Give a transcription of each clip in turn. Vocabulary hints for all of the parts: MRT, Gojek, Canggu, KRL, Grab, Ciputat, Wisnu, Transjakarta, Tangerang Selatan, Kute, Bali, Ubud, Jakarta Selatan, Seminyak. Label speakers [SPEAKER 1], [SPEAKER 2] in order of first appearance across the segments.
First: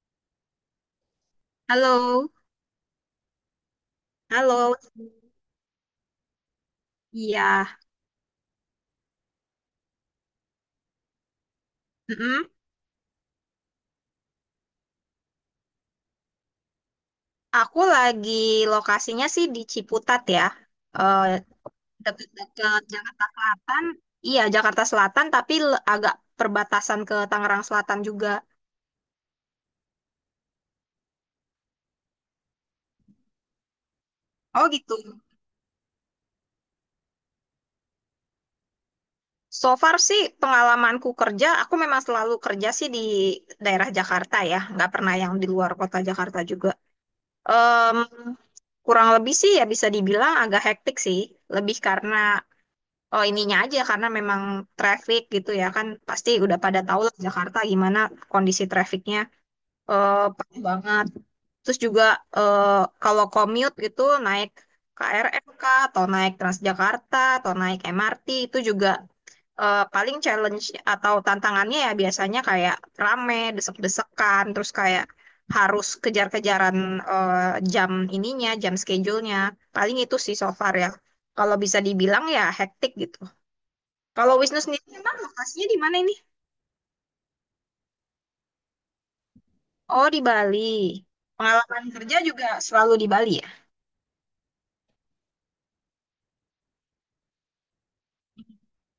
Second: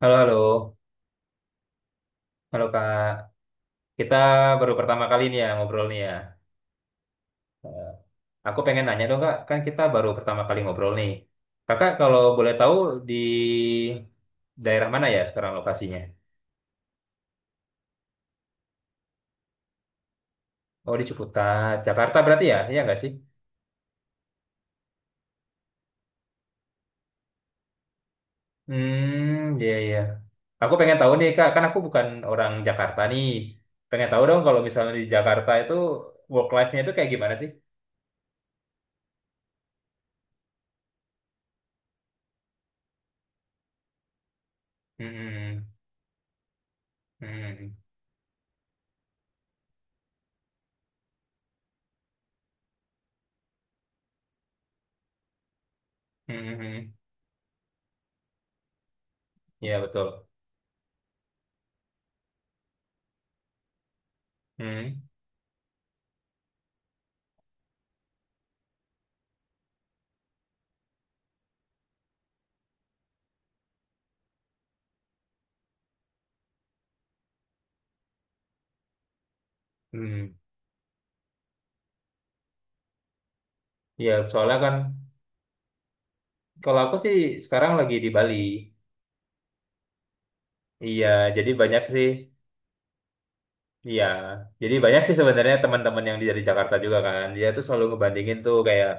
[SPEAKER 1] Halo, halo.
[SPEAKER 2] Halo,
[SPEAKER 1] Halo, Kak. Kita baru
[SPEAKER 2] halo.
[SPEAKER 1] pertama kali nih ya ngobrol nih ya.
[SPEAKER 2] Iya,
[SPEAKER 1] Eh, Aku pengen nanya dong, Kak. Kan kita baru pertama kali ngobrol nih. Kakak kalau
[SPEAKER 2] mm-mm.
[SPEAKER 1] boleh tahu di daerah mana ya sekarang lokasinya?
[SPEAKER 2] Aku lagi Lokasinya sih di Ciputat ya,
[SPEAKER 1] Oh, di
[SPEAKER 2] Eh
[SPEAKER 1] Ciputat, Jakarta berarti ya? Iya
[SPEAKER 2] dekat-dekat
[SPEAKER 1] nggak sih?
[SPEAKER 2] Jakarta Selatan. Iya, Jakarta Selatan, tapi agak perbatasan ke Tangerang Selatan juga.
[SPEAKER 1] Hmm, iya, iya. Aku pengen tahu nih, Kak. Kan aku bukan orang Jakarta nih. Pengen tahu dong kalau
[SPEAKER 2] Oh
[SPEAKER 1] misalnya
[SPEAKER 2] gitu.
[SPEAKER 1] di Jakarta itu work life-nya itu kayak gimana sih?
[SPEAKER 2] So far sih pengalamanku kerja, aku memang selalu kerja sih di daerah Jakarta ya, nggak pernah yang di
[SPEAKER 1] Hmm,
[SPEAKER 2] luar kota Jakarta juga.
[SPEAKER 1] hmm, hmm,
[SPEAKER 2] Em, Kurang lebih sih ya bisa dibilang agak hektik sih, lebih karena Oh ininya aja karena memang traffic gitu ya, kan pasti
[SPEAKER 1] hmm,
[SPEAKER 2] udah
[SPEAKER 1] hmm.
[SPEAKER 2] pada
[SPEAKER 1] Hmm.
[SPEAKER 2] tahu lah Jakarta gimana kondisi trafficnya,
[SPEAKER 1] Iya, betul.
[SPEAKER 2] parah banget. Terus juga eh kalau commute gitu naik
[SPEAKER 1] Hmm.
[SPEAKER 2] KRL kah atau naik Transjakarta atau naik MRT itu juga paling challenge atau tantangannya ya biasanya kayak rame, desek-desekan, terus kayak harus kejar-kejaran, eh, jam ininya, jam schedule-nya. Paling itu sih
[SPEAKER 1] Hmm.
[SPEAKER 2] so far ya. Kalau bisa dibilang ya hektik gitu.
[SPEAKER 1] Iya,
[SPEAKER 2] Kalau
[SPEAKER 1] soalnya
[SPEAKER 2] Wisnu
[SPEAKER 1] kan
[SPEAKER 2] sendiri emang lokasinya di mana ini?
[SPEAKER 1] kalau aku sih sekarang lagi di Bali.
[SPEAKER 2] Oh, di Bali.
[SPEAKER 1] Iya, jadi banyak
[SPEAKER 2] Pengalaman
[SPEAKER 1] sih.
[SPEAKER 2] kerja juga selalu di Bali ya?
[SPEAKER 1] Iya, jadi banyak sih sebenarnya teman-teman yang dari Jakarta juga kan. Dia tuh selalu ngebandingin tuh kayak,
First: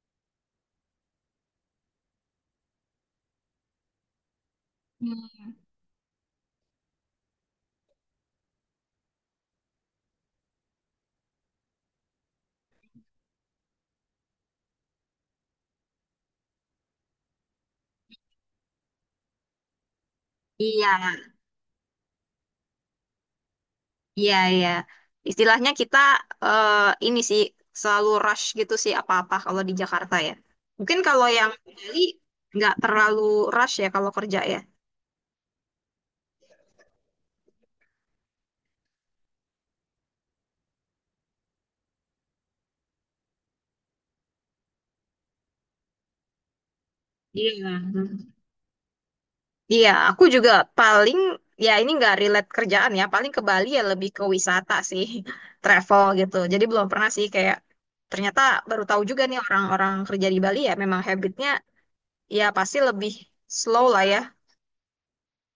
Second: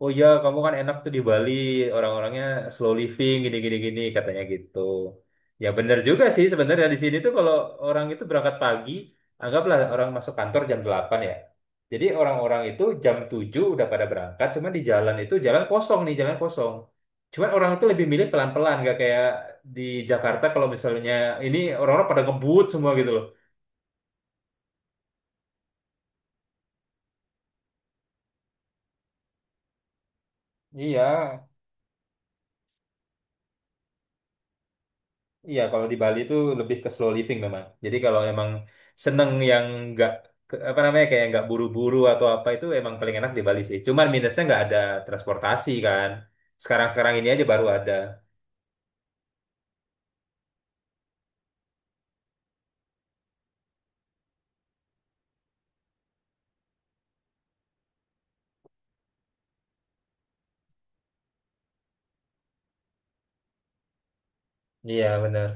[SPEAKER 1] oh ya kamu kan enak tuh di Bali, orang-orangnya slow living gini-gini gini katanya gitu.
[SPEAKER 2] Hmm.
[SPEAKER 1] Ya bener juga sih sebenarnya di sini tuh kalau orang itu berangkat pagi, anggaplah orang masuk kantor jam 8 ya. Jadi orang-orang itu jam 7 udah pada berangkat, cuman di jalan itu jalan kosong nih, jalan kosong. Cuman orang itu lebih milih pelan-pelan, gak kayak di Jakarta kalau
[SPEAKER 2] Iya,
[SPEAKER 1] misalnya ini orang-orang pada ngebut semua gitu loh.
[SPEAKER 2] iya, iya. Istilahnya kita, eh, ini sih, selalu rush gitu sih apa-apa kalau di Jakarta ya. Mungkin
[SPEAKER 1] Iya,
[SPEAKER 2] kalau yang di Bali nggak terlalu rush ya kalau kerja ya.
[SPEAKER 1] iya, kalau di Bali itu lebih ke slow living memang. Jadi kalau emang seneng yang nggak ke- apa namanya kayak nggak buru-buru atau apa itu emang paling enak di Bali sih. Cuman minusnya nggak ada transportasi kan. Sekarang-sekarang ini aja baru
[SPEAKER 2] Iya.
[SPEAKER 1] ada.
[SPEAKER 2] Iya, aku juga paling ya ini nggak relate kerjaan ya, paling ke Bali ya lebih ke wisata sih, travel gitu. Jadi belum pernah sih kayak ternyata baru tahu juga nih orang-orang kerja di Bali ya memang habitnya ya pasti lebih slow lah ya.
[SPEAKER 1] Iya benar.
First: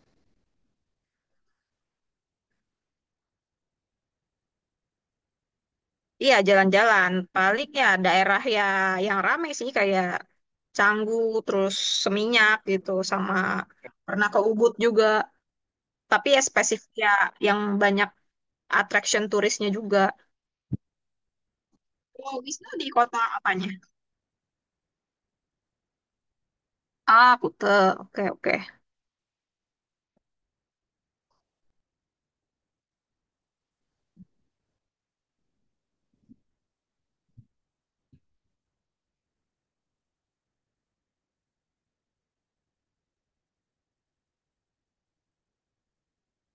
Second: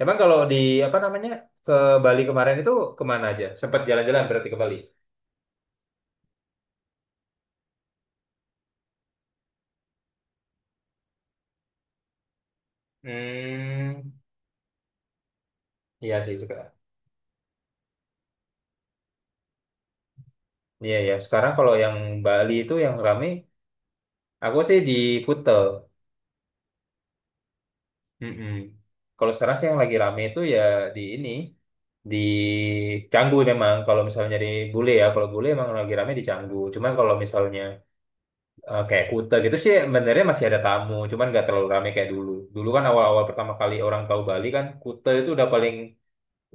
[SPEAKER 1] Emang kalau di apa namanya ke Bali kemarin itu kemana aja? Sempat jalan-jalan berarti ke Bali.
[SPEAKER 2] Iya, jalan-jalan. Paling ya daerah ya yang ramai sih kayak Canggu, terus Seminyak gitu, sama
[SPEAKER 1] Hmm,
[SPEAKER 2] pernah ke Ubud juga.
[SPEAKER 1] iya
[SPEAKER 2] Tapi
[SPEAKER 1] sih
[SPEAKER 2] ya
[SPEAKER 1] sekarang.
[SPEAKER 2] spesifik ya yang banyak attraction turisnya juga.
[SPEAKER 1] Iya ya. Sekarang kalau yang
[SPEAKER 2] Kalau
[SPEAKER 1] Bali
[SPEAKER 2] Wisnu
[SPEAKER 1] itu
[SPEAKER 2] di
[SPEAKER 1] yang
[SPEAKER 2] kota
[SPEAKER 1] rame,
[SPEAKER 2] apanya?
[SPEAKER 1] aku sih di Kuta.
[SPEAKER 2] Ah, Kute. Oke,
[SPEAKER 1] Mm-mm.
[SPEAKER 2] oke.
[SPEAKER 1] Kalau sekarang sih yang lagi rame itu ya di ini. Di Canggu memang kalau misalnya nyari bule ya kalau bule emang lagi rame di Canggu, cuman kalau misalnya kayak Kuta gitu sih sebenarnya masih ada tamu cuman nggak terlalu rame kayak dulu. Dulu kan awal-awal pertama kali orang tahu Bali kan Kuta itu udah paling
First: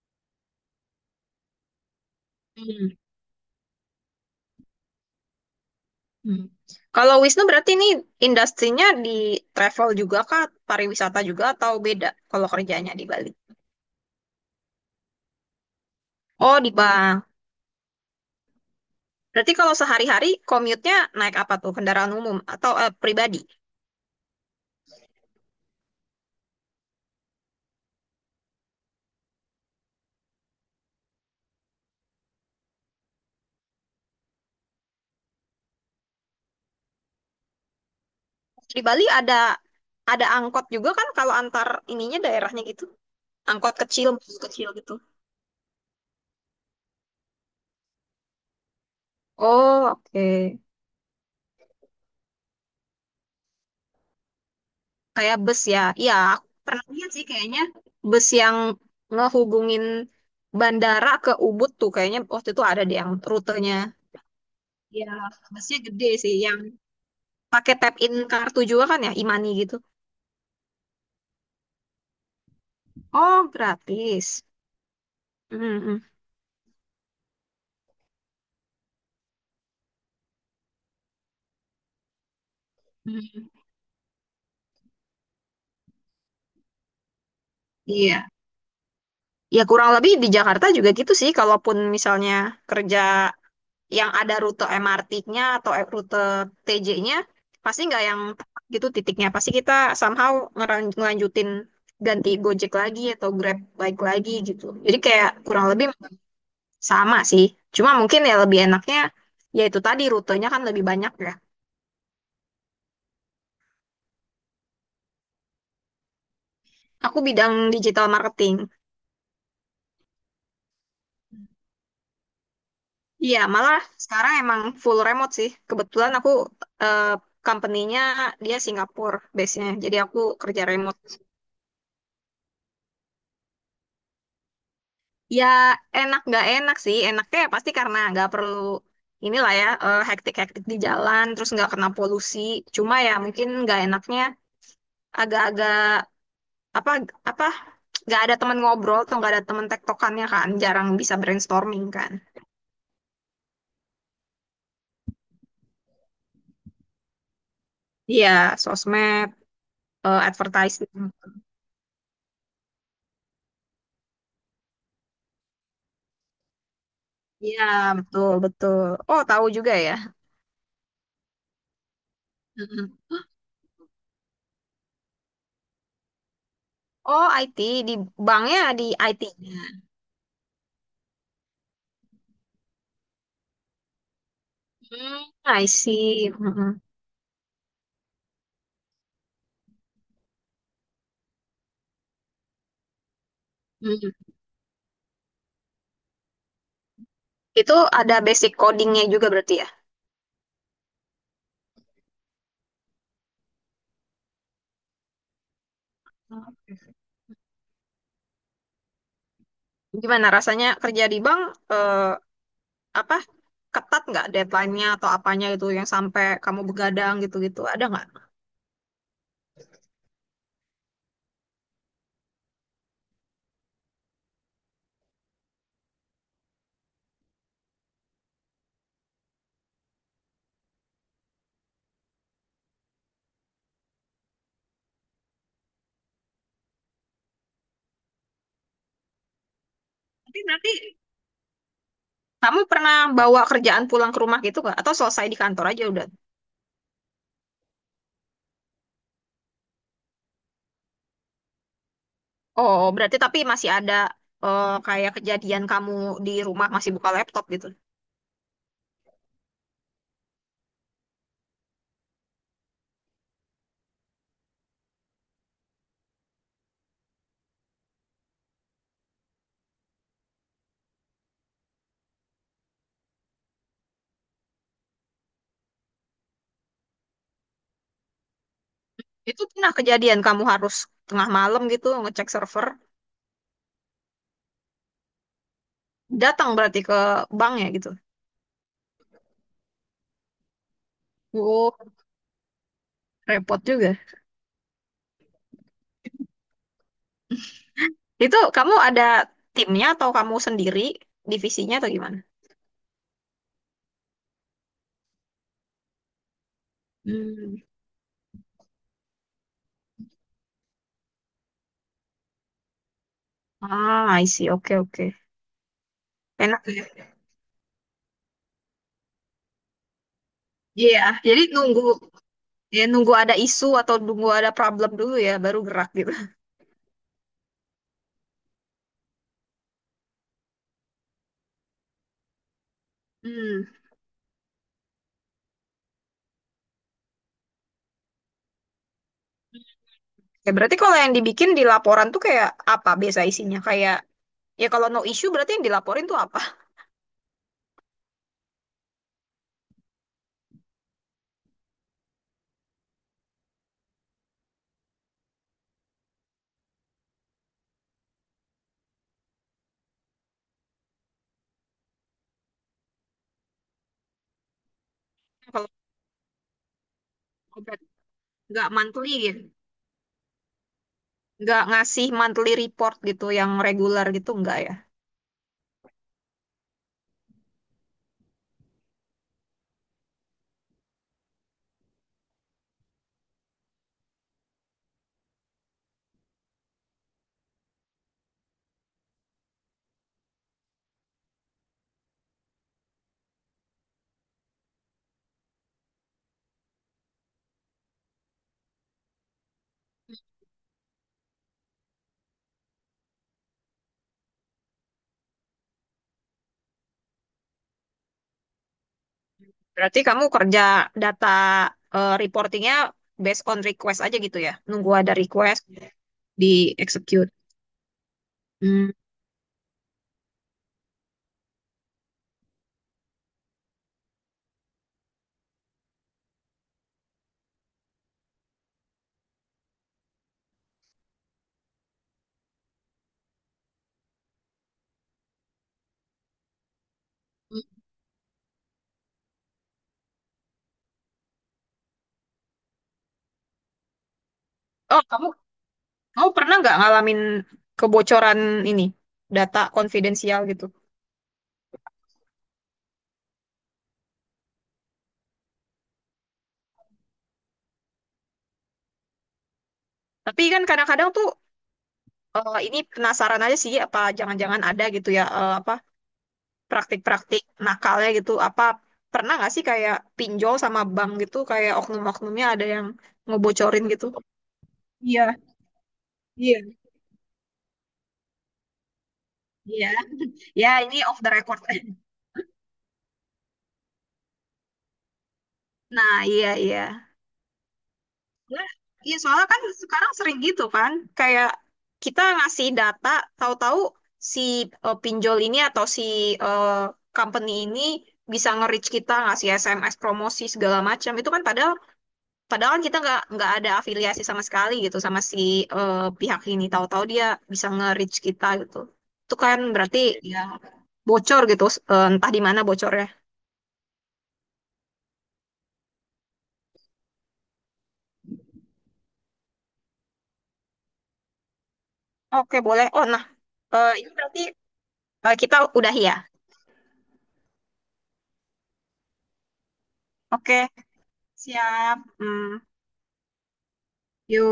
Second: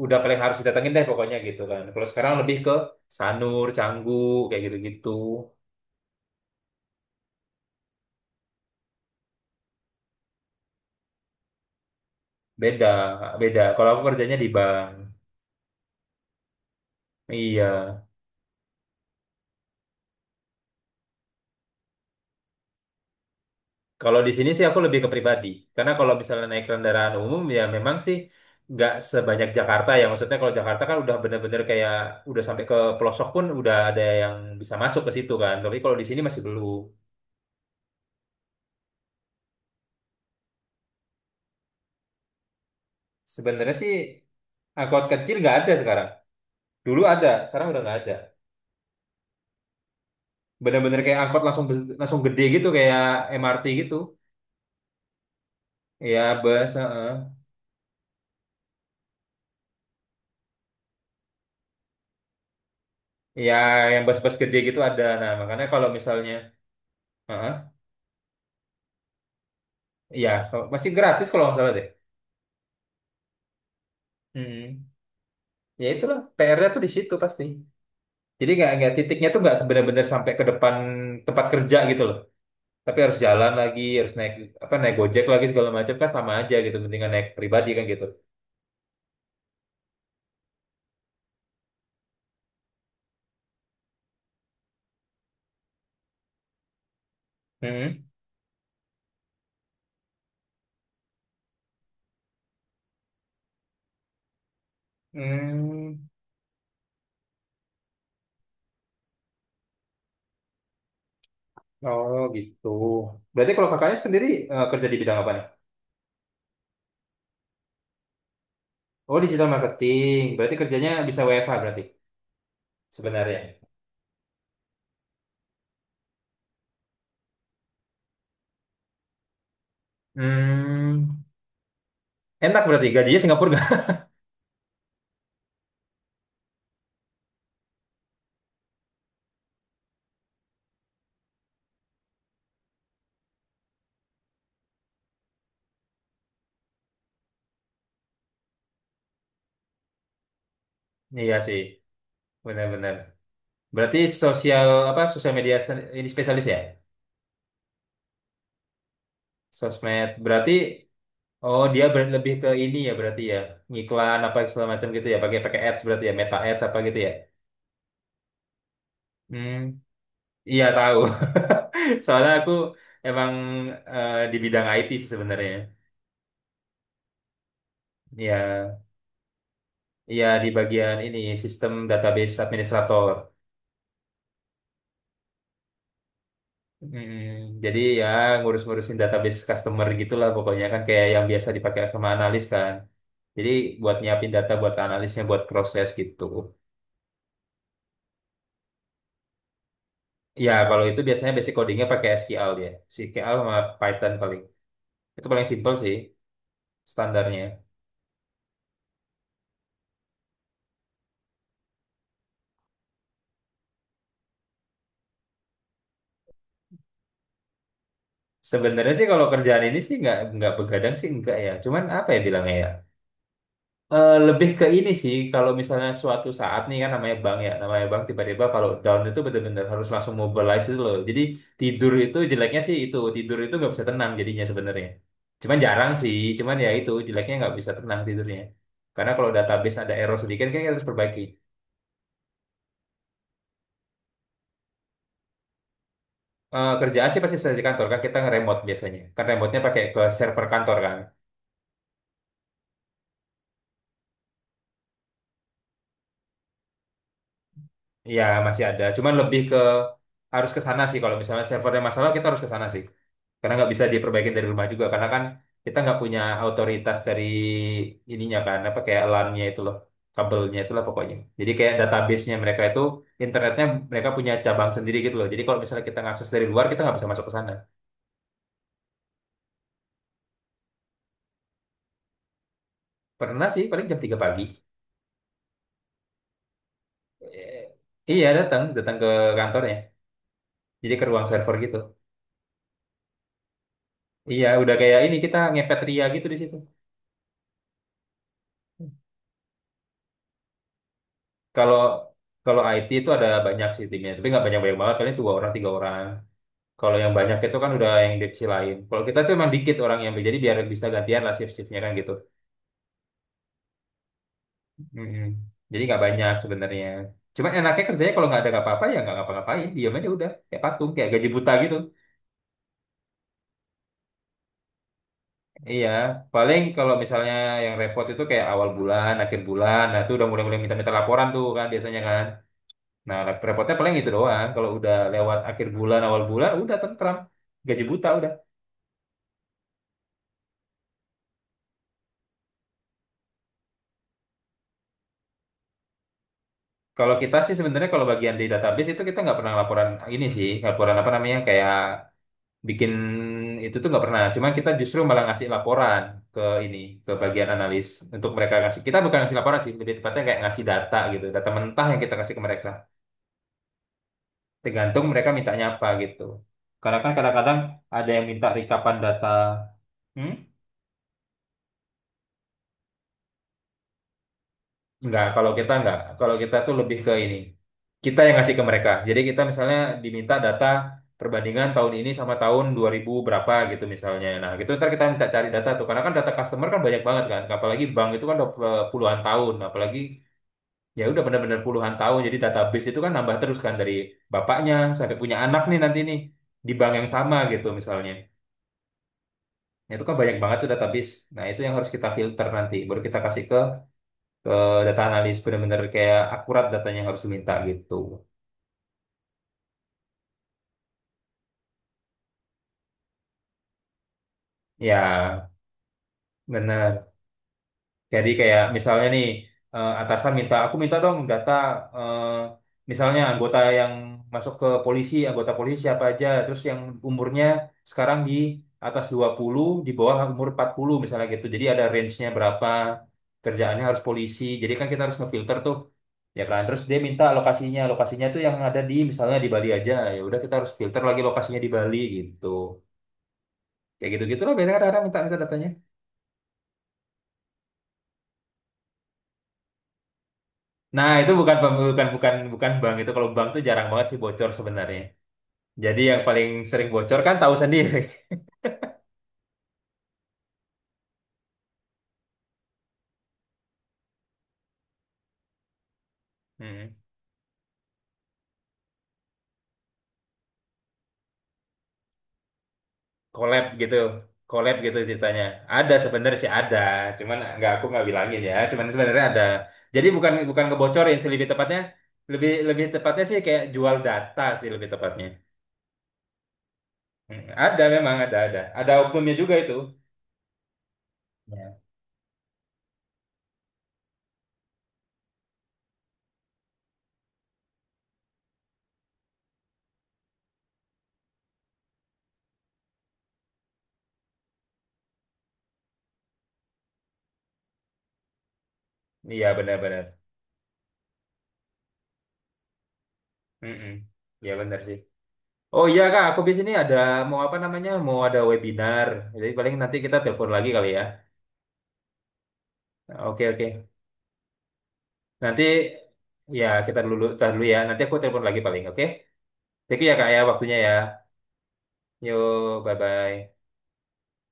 [SPEAKER 1] udah paling harus didatengin deh pokoknya gitu kan. Kalau sekarang lebih ke
[SPEAKER 2] Hmm,
[SPEAKER 1] Sanur, Canggu, kayak gitu-gitu.
[SPEAKER 2] hmm. Kalau Wisnu berarti ini industrinya di travel juga kah, pariwisata juga, atau beda kalau
[SPEAKER 1] beda
[SPEAKER 2] kerjanya di Bali?
[SPEAKER 1] beda kalau aku kerjanya di bank.
[SPEAKER 2] Oh, di bank.
[SPEAKER 1] Iya.
[SPEAKER 2] Berarti kalau sehari-hari commute-nya naik apa tuh? Kendaraan umum atau pribadi?
[SPEAKER 1] Kalau di sini sih aku lebih ke pribadi. Karena kalau misalnya naik kendaraan umum ya memang sih nggak sebanyak Jakarta ya. Maksudnya kalau Jakarta kan udah bener-bener kayak udah sampai ke pelosok pun udah ada yang bisa masuk ke situ kan. Tapi kalau di sini masih belum.
[SPEAKER 2] Di Bali ada angkot juga kan kalau antar ininya daerahnya gitu. Angkot
[SPEAKER 1] Sebenarnya sih
[SPEAKER 2] kecil, bus kecil gitu.
[SPEAKER 1] angkot kecil nggak ada sekarang. Dulu ada, sekarang udah nggak ada.
[SPEAKER 2] Oh, oke.
[SPEAKER 1] Bener-bener kayak angkot langsung langsung gede gitu kayak MRT gitu.
[SPEAKER 2] Kayak bus ya. Iya,
[SPEAKER 1] Ya
[SPEAKER 2] aku
[SPEAKER 1] bus,
[SPEAKER 2] pernah lihat sih
[SPEAKER 1] heeh.
[SPEAKER 2] kayaknya bus yang ngehubungin bandara ke Ubud tuh kayaknya waktu itu ada deh yang
[SPEAKER 1] Ya
[SPEAKER 2] rutenya.
[SPEAKER 1] yang bus-bus gede gitu ada.
[SPEAKER 2] Iya,
[SPEAKER 1] Nah makanya
[SPEAKER 2] busnya
[SPEAKER 1] kalau
[SPEAKER 2] gede
[SPEAKER 1] misalnya,
[SPEAKER 2] sih yang
[SPEAKER 1] heeh,
[SPEAKER 2] pakai tap in kartu juga kan ya, e-money gitu.
[SPEAKER 1] ya kalau masih gratis kalau nggak salah deh.
[SPEAKER 2] Oh, gratis.
[SPEAKER 1] Mm,
[SPEAKER 2] Mm,
[SPEAKER 1] ya
[SPEAKER 2] mm,
[SPEAKER 1] itulah PR-nya tuh di situ pasti. Jadi nggak titiknya tuh nggak sebenar-benar sampai ke depan tempat kerja gitu loh. Tapi harus jalan
[SPEAKER 2] mm.
[SPEAKER 1] lagi, harus naik apa naik Gojek lagi segala macam kan sama aja gitu. Mendingan naik pribadi kan gitu.
[SPEAKER 2] Iya. Ya kurang lebih di Jakarta juga gitu sih kalaupun misalnya kerja yang ada rute MRT-nya atau rute TJ-nya, pasti nggak
[SPEAKER 1] Hmm.
[SPEAKER 2] yang tepat gitu titiknya, pasti kita somehow ngelanjutin ganti Gojek lagi atau Grab bike lagi gitu, jadi kayak kurang lebih
[SPEAKER 1] Hmm.
[SPEAKER 2] sama sih, cuma mungkin ya lebih enaknya ya itu tadi rutenya kan lebih banyak ya.
[SPEAKER 1] Oh gitu. Berarti kalau kakaknya sendiri kerja di bidang apa nih?
[SPEAKER 2] Aku bidang digital marketing.
[SPEAKER 1] Oh digital marketing. Berarti kerjanya bisa WFH berarti
[SPEAKER 2] Iya,
[SPEAKER 1] sebenarnya.
[SPEAKER 2] malah sekarang emang full remote sih, kebetulan aku, eh, company-nya dia Singapura base-nya, jadi aku kerja remote.
[SPEAKER 1] Hmm. Enak berarti gajinya Singapura nggak?
[SPEAKER 2] Ya enak nggak enak sih. Enaknya ya pasti karena nggak perlu inilah ya, hektik-hektik di jalan, terus nggak kena polusi. Cuma ya mungkin nggak enaknya agak-agak, apa apa nggak ada teman ngobrol atau nggak ada teman tektokannya kan, jarang bisa
[SPEAKER 1] Iya sih,
[SPEAKER 2] brainstorming kan.
[SPEAKER 1] benar-benar. Berarti sosial apa sosial media ini spesialis ya?
[SPEAKER 2] Iya, sosmed,
[SPEAKER 1] Sosmed. Berarti
[SPEAKER 2] advertising.
[SPEAKER 1] oh dia lebih ke ini ya berarti ya. Ngiklan apa segala macam gitu ya. Pakai pakai ads berarti ya, meta ads apa gitu ya.
[SPEAKER 2] Iya, betul betul. Oh tahu
[SPEAKER 1] Hmm,
[SPEAKER 2] juga ya.
[SPEAKER 1] iya tahu. Soalnya aku emang di bidang IT sih sebenarnya.
[SPEAKER 2] Oh IT. Di banknya
[SPEAKER 1] Iya,
[SPEAKER 2] di IT-nya.
[SPEAKER 1] iya di bagian ini sistem database administrator.
[SPEAKER 2] Hmm, I see. Mm-mm.
[SPEAKER 1] Mm, jadi ya ngurus-ngurusin database customer gitulah pokoknya kan kayak yang biasa dipakai sama analis kan. Jadi buat
[SPEAKER 2] Mm.
[SPEAKER 1] nyiapin data buat analisnya buat proses gitu.
[SPEAKER 2] Itu ada basic codingnya juga berarti ya.
[SPEAKER 1] Ya, kalau itu biasanya basic codingnya pakai SQL dia. SQL sama Python paling. Itu paling simple sih standarnya.
[SPEAKER 2] Gimana rasanya kerja di bank, eh, apa ketat nggak deadline-nya atau apanya itu yang sampai kamu begadang gitu-gitu ada nggak?
[SPEAKER 1] Sebenarnya sih kalau kerjaan ini sih nggak begadang sih enggak ya. Cuman apa ya bilangnya ya? Lebih ke ini sih kalau misalnya suatu saat nih kan namanya bank ya, namanya bank tiba-tiba kalau down itu benar-benar harus langsung mobilize itu loh. Jadi tidur itu jeleknya sih itu tidur itu nggak bisa tenang jadinya sebenarnya. Cuman jarang sih, cuman ya itu jeleknya nggak bisa tenang tidurnya. Karena kalau database ada error
[SPEAKER 2] Tapi
[SPEAKER 1] sedikit kan kita
[SPEAKER 2] berarti
[SPEAKER 1] harus perbaiki.
[SPEAKER 2] kamu pernah bawa kerjaan pulang ke rumah gitu nggak? Atau selesai di kantor aja udah?
[SPEAKER 1] Kerjaan sih pasti saya di kantor kan kita nge-remote biasanya. Kan remote-nya pakai ke server kantor kan.
[SPEAKER 2] Oh berarti tapi masih ada, kayak kejadian kamu di rumah masih buka laptop gitu?
[SPEAKER 1] Ya masih ada, cuman lebih ke harus ke sana sih kalau misalnya servernya masalah kita harus ke sana sih. Karena nggak bisa diperbaikin dari rumah juga karena kan kita nggak punya otoritas dari ininya kan apa kayak LAN-nya itu loh, kabelnya itulah pokoknya. Jadi kayak database-nya mereka itu internetnya mereka punya cabang sendiri gitu loh. Jadi kalau misalnya kita ngakses dari luar kita nggak bisa masuk ke sana.
[SPEAKER 2] Itu pernah kejadian kamu harus tengah malam gitu ngecek server,
[SPEAKER 1] Pernah sih paling jam 3 pagi.
[SPEAKER 2] datang berarti ke bank
[SPEAKER 1] Eh,
[SPEAKER 2] ya gitu?
[SPEAKER 1] iya datang, datang ke kantornya. Jadi ke ruang server
[SPEAKER 2] Oh
[SPEAKER 1] gitu.
[SPEAKER 2] repot juga.
[SPEAKER 1] Iya, udah kayak ini kita ngepet ria gitu di situ.
[SPEAKER 2] Itu kamu ada timnya atau kamu sendiri divisinya
[SPEAKER 1] Kalau
[SPEAKER 2] atau gimana?
[SPEAKER 1] kalau IT itu ada banyak sih timnya, tapi nggak banyak-banyak banget. Paling 2 orang, 3 orang. Kalau yang banyak
[SPEAKER 2] Hmm.
[SPEAKER 1] itu kan udah yang divisi lain. Kalau kita tuh emang dikit orang yang jadi biar bisa gantian lah shift-shiftnya kan gitu.
[SPEAKER 2] Ah, I see. Oke, oke.
[SPEAKER 1] Mm-mm. Jadi nggak banyak
[SPEAKER 2] Enak
[SPEAKER 1] sebenarnya.
[SPEAKER 2] ya.
[SPEAKER 1] Cuma enaknya kerjanya kalau nggak ada nggak apa-apa ya nggak ngapa-ngapain, diam aja udah kayak patung,
[SPEAKER 2] Iya,
[SPEAKER 1] kayak gaji
[SPEAKER 2] jadi
[SPEAKER 1] buta gitu.
[SPEAKER 2] nunggu, ya nunggu ada isu atau nunggu ada problem dulu ya baru
[SPEAKER 1] Iya,
[SPEAKER 2] gerak gitu.
[SPEAKER 1] paling kalau misalnya yang repot itu kayak awal bulan, akhir bulan, nah itu udah mulai-mulai minta-minta laporan tuh kan biasanya kan. Nah,
[SPEAKER 2] Hmm.
[SPEAKER 1] repotnya paling itu doang. Kalau udah lewat akhir bulan, awal bulan, udah tentram. Gaji buta udah.
[SPEAKER 2] Ya berarti kalau yang dibikin di laporan tuh kayak apa biasa isinya? Kayak ya kalau no issue berarti yang dilaporin tuh apa?
[SPEAKER 1] Kalau kita sih sebenarnya kalau bagian di database itu kita nggak pernah laporan ini sih, laporan apa namanya kayak bikin itu tuh nggak pernah. Cuman kita justru malah ngasih laporan ke ini ke bagian analis untuk mereka ngasih. Kita bukan ngasih laporan sih, lebih tepatnya kayak ngasih data gitu, data mentah yang kita kasih ke mereka. Tergantung mereka mintanya
[SPEAKER 2] Kalau
[SPEAKER 1] apa gitu. Karena kan kadang-kadang
[SPEAKER 2] obat
[SPEAKER 1] ada yang minta
[SPEAKER 2] nggak
[SPEAKER 1] rekapan
[SPEAKER 2] monthly
[SPEAKER 1] data.
[SPEAKER 2] gitu.
[SPEAKER 1] Hmm?
[SPEAKER 2] Nggak ngasih monthly report gitu yang regular gitu enggak ya?
[SPEAKER 1] Enggak, kalau kita tuh lebih ke ini. Kita yang ngasih ke mereka. Jadi kita misalnya diminta data perbandingan tahun ini sama tahun 2000 berapa gitu misalnya. Nah, gitu ntar kita minta cari data tuh. Karena kan data customer kan banyak banget kan. Apalagi bank itu kan udah puluhan tahun. Apalagi ya udah benar-benar puluhan tahun. Jadi database itu kan nambah terus kan dari bapaknya sampai punya anak nih nanti nih di bank yang sama gitu misalnya. Nah, itu kan banyak banget tuh database. Nah, itu yang harus kita filter nanti. Baru kita kasih ke ke data analis benar-benar kayak akurat datanya yang harus diminta gitu.
[SPEAKER 2] Berarti kamu kerja data, reportingnya based on request aja gitu ya? Nunggu ada
[SPEAKER 1] Ya,
[SPEAKER 2] request di
[SPEAKER 1] benar.
[SPEAKER 2] execute.
[SPEAKER 1] Jadi kayak
[SPEAKER 2] Hmm.
[SPEAKER 1] misalnya nih atasan minta aku minta dong data eh, misalnya anggota yang masuk ke polisi, anggota polisi siapa aja, terus yang umurnya sekarang di atas 20, di bawah umur 40 misalnya gitu. Jadi ada range-nya berapa, kerjaannya harus polisi. Jadi kan kita harus ngefilter tuh. Ya kan, terus dia minta lokasinya, lokasinya tuh yang ada di misalnya di Bali aja. Ya udah kita harus filter lagi lokasinya di Bali gitu. Kayak gitu-gitulah biasanya
[SPEAKER 2] Oh,
[SPEAKER 1] kadang-kadang minta
[SPEAKER 2] kamu,
[SPEAKER 1] minta datanya.
[SPEAKER 2] kamu pernah nggak ngalamin kebocoran ini, data konfidensial gitu?
[SPEAKER 1] Nah, itu bukan bukan bukan bukan bank itu. Kalau bank tuh jarang banget sih bocor sebenarnya. Jadi yang paling sering bocor kan tahu sendiri.
[SPEAKER 2] Tapi kan kadang-kadang tuh, ini penasaran aja sih apa jangan-jangan ada gitu ya, apa
[SPEAKER 1] Hmm.
[SPEAKER 2] praktik-praktik nakalnya gitu? Apa pernah nggak sih kayak pinjol sama bank gitu kayak oknum-oknumnya ada yang
[SPEAKER 1] Collab
[SPEAKER 2] ngebocorin
[SPEAKER 1] gitu.
[SPEAKER 2] gitu?
[SPEAKER 1] Collab gitu
[SPEAKER 2] Iya,
[SPEAKER 1] ceritanya. Ada sebenarnya sih
[SPEAKER 2] iya,
[SPEAKER 1] ada, cuman nggak aku nggak bilangin ya. Cuman sebenarnya ada.
[SPEAKER 2] iya.
[SPEAKER 1] Jadi bukan bukan
[SPEAKER 2] Ya, ini
[SPEAKER 1] ngebocorin
[SPEAKER 2] off
[SPEAKER 1] sih
[SPEAKER 2] the
[SPEAKER 1] lebih
[SPEAKER 2] record.
[SPEAKER 1] tepatnya. Lebih lebih tepatnya sih kayak jual data sih lebih tepatnya.
[SPEAKER 2] Nah, iya, iya.
[SPEAKER 1] Hmm. Ada memang ada ada.
[SPEAKER 2] Nah,
[SPEAKER 1] Ada
[SPEAKER 2] iya,
[SPEAKER 1] oknumnya
[SPEAKER 2] soalnya
[SPEAKER 1] juga
[SPEAKER 2] kan
[SPEAKER 1] itu.
[SPEAKER 2] sekarang sering gitu kan, kayak
[SPEAKER 1] Ya.
[SPEAKER 2] kita ngasih data, tahu-tahu si, pinjol ini atau si, eh, company ini bisa nge-reach kita, ngasih SMS promosi segala macam. Itu kan padahal, kan kita nggak, ada afiliasi sama sekali gitu sama si, pihak ini. Tahu-tahu dia bisa nge-reach kita gitu. Itu
[SPEAKER 1] Iya
[SPEAKER 2] kan berarti
[SPEAKER 1] benar-benar.
[SPEAKER 2] ya bocor gitu, entah di mana bocornya.
[SPEAKER 1] Mm-mm. Iya benar sih. Oh iya Kak, aku biasanya ini ada mau apa namanya? Mau ada webinar. Jadi paling nanti kita telepon lagi kali ya.
[SPEAKER 2] Oke, boleh. Oh, nah,
[SPEAKER 1] Oke oke.
[SPEAKER 2] ini berarti, kita
[SPEAKER 1] Nanti
[SPEAKER 2] udah ya.
[SPEAKER 1] ya kita dulu tahan dulu ya. Nanti aku telepon lagi paling oke. Thank you ya Kak ya
[SPEAKER 2] Oke,
[SPEAKER 1] waktunya ya.
[SPEAKER 2] siap. Hmm.
[SPEAKER 1] Yo, bye bye.
[SPEAKER 2] Yuk.